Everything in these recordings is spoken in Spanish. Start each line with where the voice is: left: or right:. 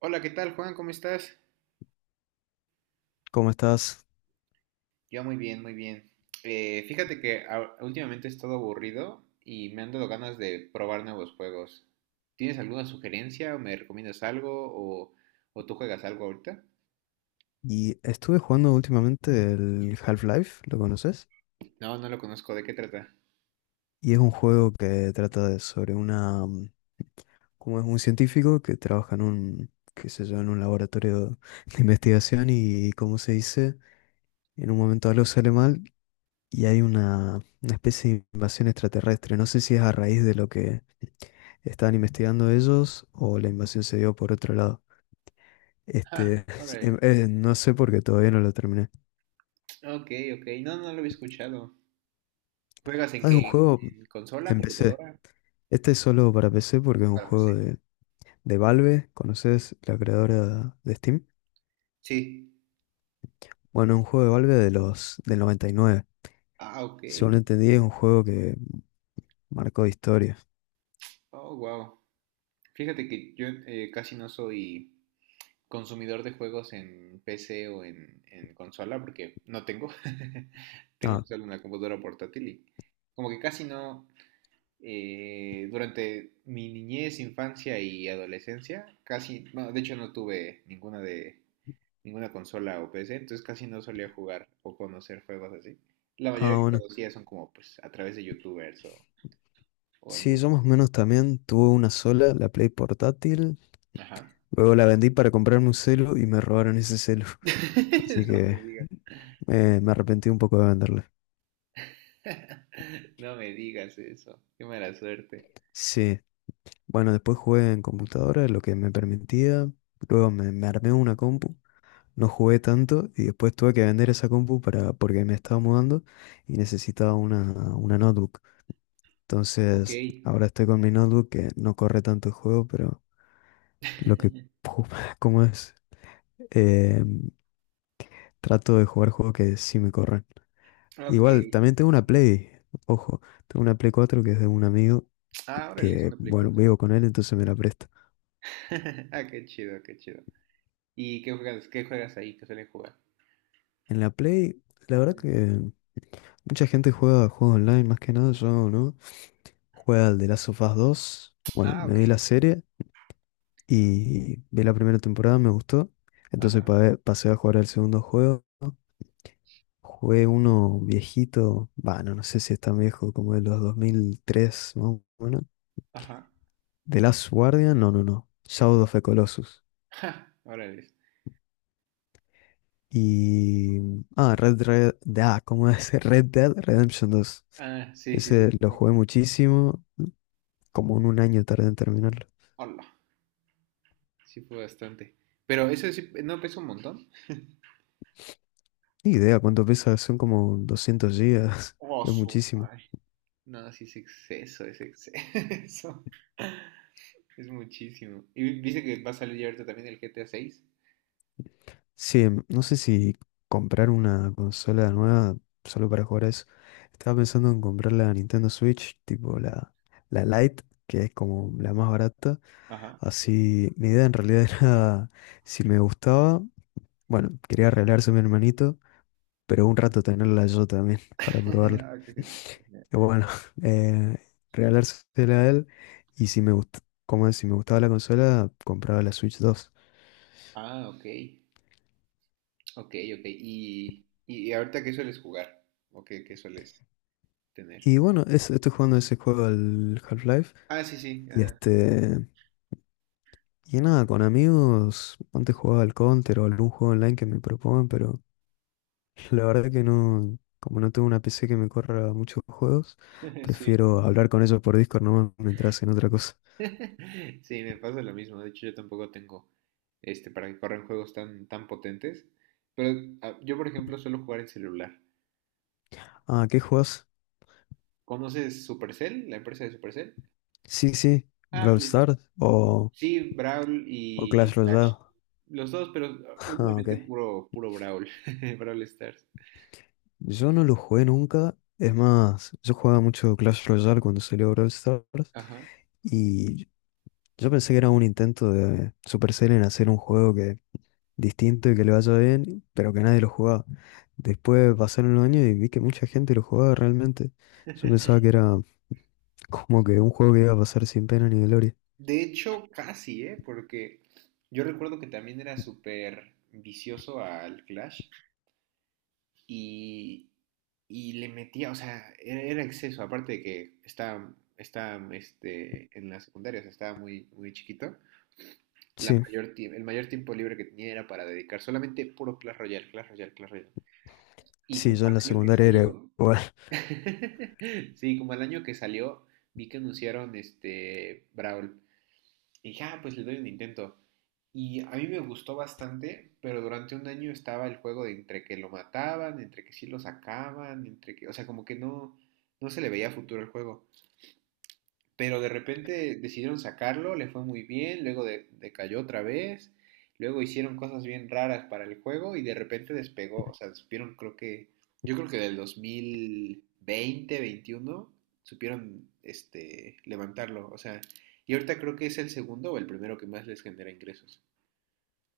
right: Hola, ¿qué tal, Juan? ¿Cómo estás?
left: ¿Cómo estás?
right: Yo muy bien, muy bien. Fíjate que últimamente he estado aburrido y me han dado ganas de probar nuevos juegos. ¿Tienes alguna sugerencia o me recomiendas algo o, o tú juegas algo ahorita?
left: Y estuve jugando últimamente el Half-Life, ¿lo conoces?
right: No, no lo conozco. ¿De qué trata?
left: Y es un juego que trata sobre una como es un científico que trabaja en un, qué sé yo, en un laboratorio de investigación y, como se dice, en un momento algo sale mal y hay una especie de invasión extraterrestre. No sé si es a raíz de lo que estaban investigando ellos o la invasión se dio por otro lado.
right: Ah,
left: Este,
right: alright.
left: no sé porque todavía no lo terminé.
right: Ok, ok. No, no lo había escuchado. ¿Juegas en
left: Ah, es un
right: qué?
left: juego,
right: ¿En consola,
left: empecé.
right: computadora?
left: Este es solo para PC porque es un
right: Para
left: juego
right: PC.
left: de Valve. ¿Conoces la creadora de Steam?
right: Sí.
left: Bueno, es un juego de Valve de los del 99.
right: Ah, ok.
left: Según entendí, es un juego que marcó historia.
right: Oh, wow. Fíjate que yo, casi no soy consumidor de juegos en PC o en consola, porque no tengo. Tengo
left: Ah,
right: solo una computadora portátil y como que casi no, durante mi niñez, infancia y adolescencia, casi, bueno, de hecho no tuve ninguna consola o PC, entonces casi no solía jugar o conocer juegos así. La mayoría
left: ah,
right: que
left: bueno.
right: conocía son como pues a través de YouTubers o en
left: Sí,
right: vivo.
left: yo más o menos también tuve una sola, la Play portátil.
right: Ajá.
left: Luego la vendí para comprarme un celu y me robaron ese celu. Así
right: No me
left: que
right: digas.
left: me arrepentí un poco de venderla.
right: No me digas eso. Qué mala suerte.
left: Sí, bueno, después jugué en computadora, lo que me permitía. Luego me armé una compu no jugué tanto y después tuve que vender esa compu para, porque me estaba mudando y necesitaba una notebook.
right: Ok.
left: Entonces, ahora estoy con mi notebook que no corre tanto el juego, pero lo que, ju- ¿cómo es? Eh, Trato de jugar juegos que sí me corren.
right: Ok.
left: Igual, también tengo una Play, ojo, tengo una Play 4 que es de un amigo
right: Ah, órale, es
left: que,
right: una Play
left: bueno,
right: 4.
left: vivo con él, entonces me la presta.
right: Ah, qué chido, qué chido. ¿Y qué juegas ahí? ¿Qué suelen jugar?
left: En la Play, la
right: Ajá.
left: verdad que mucha gente juega juegos online, más que nada yo, ¿no? Juega al The Last of Us 2. Bueno,
right: Ah,
left: me
right: ok.
left: vi la serie y vi la primera temporada, me gustó. Entonces
right: Ajá,
left: pasé a jugar al segundo juego. Jugué uno viejito, bueno, no sé si es tan viejo como de los 2003, más o menos.
right: ajá.
left: The Last Guardian, no. Shadow of the Colossus.
right: Ja, órale.
left: Y... Ah, Ah, ¿cómo es? Red Dead Redemption 2.
right: Ah, sí, sí, sí,
left: Ese
right: sí.
left: lo
right: Sí.
left: jugué muchísimo, como en un año tardé en terminarlo.
right: Hola. Sí fue bastante. Pero eso sí, ¿no pesa un montón?
left: Ni idea cuánto pesa, son como 200 gigas,
right: Oh,
left: es
right: su
left: muchísimo.
right: madre. No, sí es exceso, es exceso. Es muchísimo. Y dice que va a salir ya ahorita también el GTA 6.
left: Sí, no sé si comprar una consola nueva solo para jugar a eso. Estaba pensando en comprar la Nintendo Switch, tipo la Lite, que es como la más barata.
right: Ajá.
left: Así, mi idea en realidad era, si me gustaba, bueno, quería regalarse a mi hermanito, pero un rato tenerla yo también para probarla.
right: Ah, qué genial, qué genial.
left: Y bueno, eh, regalársela a él y si me gustaba, como si me gustaba la consola, compraba la Switch 2.
right: Ah, ok. Ok, ok. Y ahorita qué sueles jugar? ¿O qué, qué sueles tener?
left: Y bueno, estoy jugando ese juego al Half-Life.
right: Ah, sí, sí,
left: Y
right: ajá.
left: este. Y nada, con amigos. Antes jugaba al Counter o algún juego online que me propongan, pero la verdad que no. Como no tengo una PC que me corra muchos juegos,
right: Sí.
left: prefiero hablar con ellos por Discord nomás mientras hacen otra cosa.
right: Sí, me pasa lo mismo. De hecho, yo tampoco tengo este para que corran juegos tan, tan potentes. Pero ah, yo, por ejemplo, suelo jugar en celular.
left: Ah, ¿qué juegas?
right: ¿Conoces Supercell, la empresa de Supercell?
left: Sí, sí,
right: Ah,
left: Brawl
right: pues
left: Stars
right: sí, Brawl
left: o Clash
right: y Clash.
left: Royale.
right: Los dos, pero ah,
left: Ah, ok.
right: últimamente puro, puro Brawl. Brawl Stars.
left: Yo no lo jugué nunca. Es más, yo jugaba mucho Clash Royale cuando salió Brawl Stars.
right: Ajá.
left: Y yo pensé que era un intento de Supercell en hacer un juego que distinto y que le vaya bien, pero que nadie lo jugaba. Después pasaron los años y vi que mucha gente lo jugaba realmente. Yo pensaba que era como que un juego que iba a pasar sin pena ni gloria.
right: De hecho, casi, ¿eh? Porque yo recuerdo que también era súper vicioso al Clash y, y le metía, o sea, era exceso, aparte de que estaba en la secundaria, o sea, estaba muy, muy chiquito. La
left: Sí,
right: mayor, el mayor tiempo libre que tenía era para dedicar solamente puro Clash Royale, Clash Royale, Clash Royale. Y
left: sí,
right: como
left: yo en la
right: al año que
left: secundaria era
right: salió,
left: igual.
right: sí, como al año que salió, vi que anunciaron este Brawl. Y dije, ah, pues le doy un intento. Y a mí me gustó bastante, pero durante un año estaba el juego de entre que lo mataban, entre que sí lo sacaban, entre que, o sea, como que no, no se le veía futuro el juego, pero de repente decidieron sacarlo, le fue muy bien, luego decayó otra vez, luego hicieron cosas bien raras para el juego y de repente despegó. O sea, yo creo que del 2020, 21, supieron, levantarlo, o sea, y ahorita creo que es el segundo o el primero que más les genera ingresos.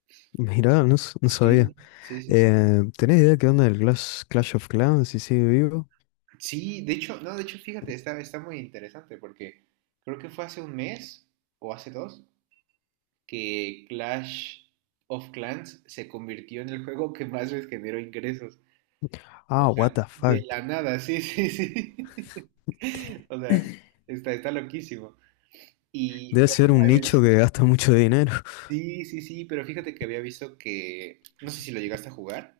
left: Mirá, no, no sabía.
right: Sí, sí, sí, sí.
left: ¿Tenés idea qué onda del Clash of Clans si sigue vivo?
right: Sí, de hecho, no, de hecho, fíjate, está muy interesante porque creo que fue hace un mes o hace dos que Clash of Clans se convirtió en el juego que más les generó ingresos. O
left: Ah, what
right: sea,
left: the
right: de
left: fuck.
right: la nada, sí, sí, sí. O sea, está loquísimo. Y
left: Debe ser
right: pero
left: un nicho que gasta mucho dinero.
right: sí, sí, sí, pero fíjate que había visto que, no sé si lo llegaste a jugar.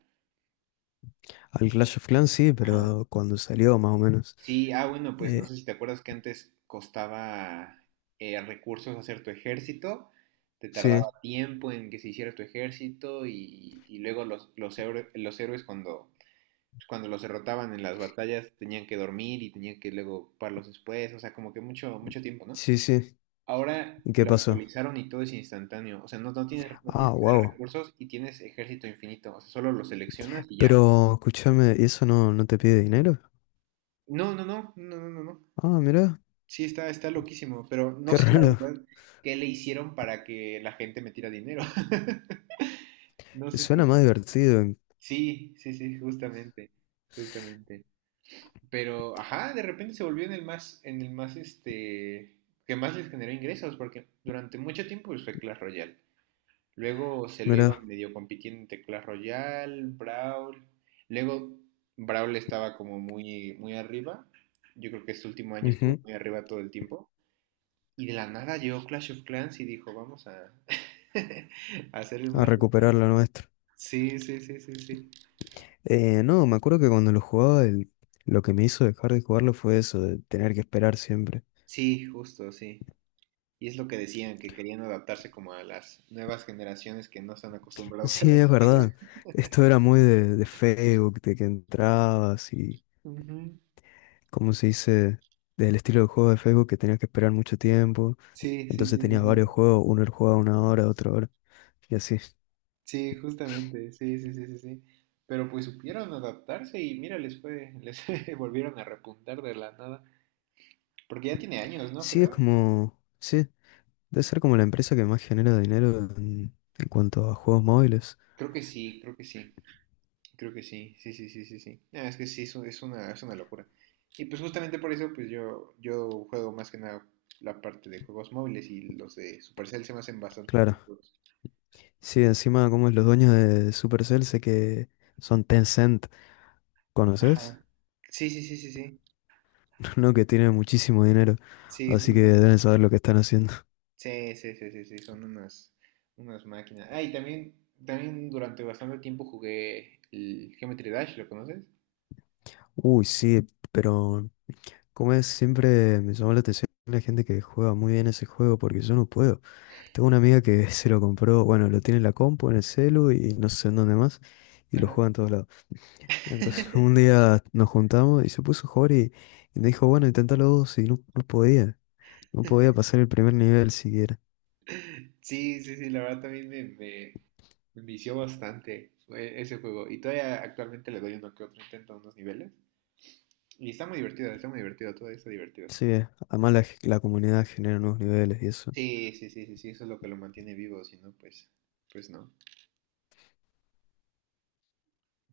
left: Al Clash of Clans sí,
right: Ajá.
left: pero cuando salió más o menos.
right: Sí, ah, bueno, pues no
left: Eh,
right: sé si te acuerdas que antes costaba, recursos hacer tu ejército, te tardaba
left: sí,
right: tiempo en que se hiciera tu ejército y luego los héroes cuando los derrotaban en las batallas tenían que dormir y tenían que luego ocuparlos después, o sea, como que mucho, mucho tiempo, ¿no?
left: sí, sí.
right: Ahora
left: ¿Y qué
right: lo
left: pasó?
right: actualizaron y todo es instantáneo, o sea, no, no tienes
left: Ah,
right: que tener
left: wow.
right: recursos y tienes ejército infinito, o sea, solo lo seleccionas y ya.
left: Pero escúchame, ¿y eso no te pide dinero?
right: No, no, no, no, no, no, no.
left: Ah, mira,
right: Sí, está loquísimo, pero no
left: qué
right: sé la
left: raro.
right: verdad qué le hicieron para que la gente metiera dinero. No sé si.
left: Suena más divertido.
right: Sí, sí, sí, justamente, justamente. Pero, ajá, de repente se volvió en el más, que más les generó ingresos, porque durante mucho tiempo pues, fue Clash Royale. Luego se lo iba
left: Mira,
right: medio compitiendo entre Clash Royale, Brawl. Luego Brawl estaba como muy, muy arriba. Yo creo que este último año estuvo
left: ujú,
right: muy arriba todo el tiempo. Y de la nada llegó Clash of Clans y dijo, vamos a, a hacer el
left: a
right: más
left: recuperar
right: rentable.
left: lo nuestro.
right: Sí, sí, sí, sí, sí.
left: No, me acuerdo que cuando lo jugaba, lo que me hizo dejar de jugarlo fue eso, de tener que esperar siempre.
right: Sí, justo, sí. Y es lo que decían, que querían adaptarse como a las nuevas generaciones que no están acostumbrados a
left: Sí,
right: la
left: es
right: espera.
left: verdad. Esto era muy de Facebook, de que entrabas y,
right: Ujú.
left: ¿cómo se dice? Del estilo de juego de Facebook que tenías que esperar mucho tiempo.
right: Sí, sí, sí,
left: Entonces
right: sí,
left: tenías
right: sí.
left: varios juegos, uno lo jugaba una hora, otro hora, y así.
right: Sí, justamente, sí, sí, sí, sí, sí. Pero pues supieron adaptarse y mira, les fue, les volvieron a repuntar de la nada. Porque ya tiene años, ¿no?
left: Sí, es
right: Creo.
left: como, sí, debe ser como la empresa que más genera dinero en cuanto a juegos móviles.
right: Creo que sí, creo que sí, creo que sí, sí, sí, sí, sí, sí. Ah, es que sí, es una locura. Y pues justamente por eso, pues yo juego más que nada la parte de juegos móviles y los de Supercell se me hacen bastante.
left: Claro. Sí, encima como es los dueños de Supercell, sé que son Tencent, ¿conoces?
right: Ajá. Sí, sí, sí, sí, sí.
left: No, que tienen muchísimo dinero,
right: Sí,
left: así que
right: justamente.
left: deben saber lo que están haciendo.
right: Sí, sí, sí, sí, sí, son unas máquinas. Ah, y también, durante bastante tiempo jugué el Geometry Dash, ¿lo conoces?
left: Uy, sí, pero como es, siempre me llamó la atención la gente que juega muy bien ese juego porque yo no puedo. Tengo una amiga que se lo compró, bueno, lo tiene en la compu, en el celu y no sé en dónde más, y lo
right: Ajá.
left: juega en todos lados. Entonces un día nos juntamos y se puso a jugar y me dijo, bueno, intentalo vos y no podía, no podía pasar el primer nivel siquiera.
right: Sí, sí, sí, la verdad también me vició bastante fue ese juego. Y todavía actualmente le doy uno que otro intento a unos niveles. Y está muy divertido, todavía está divertido.
left: Sí, además la comunidad genera nuevos niveles y eso.
right: Sí, sí, sí, sí, sí, eso es lo que lo mantiene vivo, si no, pues, pues no.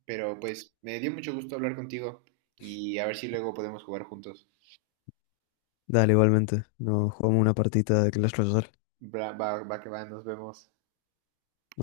right: Pero pues me dio mucho gusto hablar contigo y a ver si luego podemos jugar juntos.
left: Dale, igualmente, nos jugamos una partita de Clash Royale.
right: Va, va que va, nos vemos.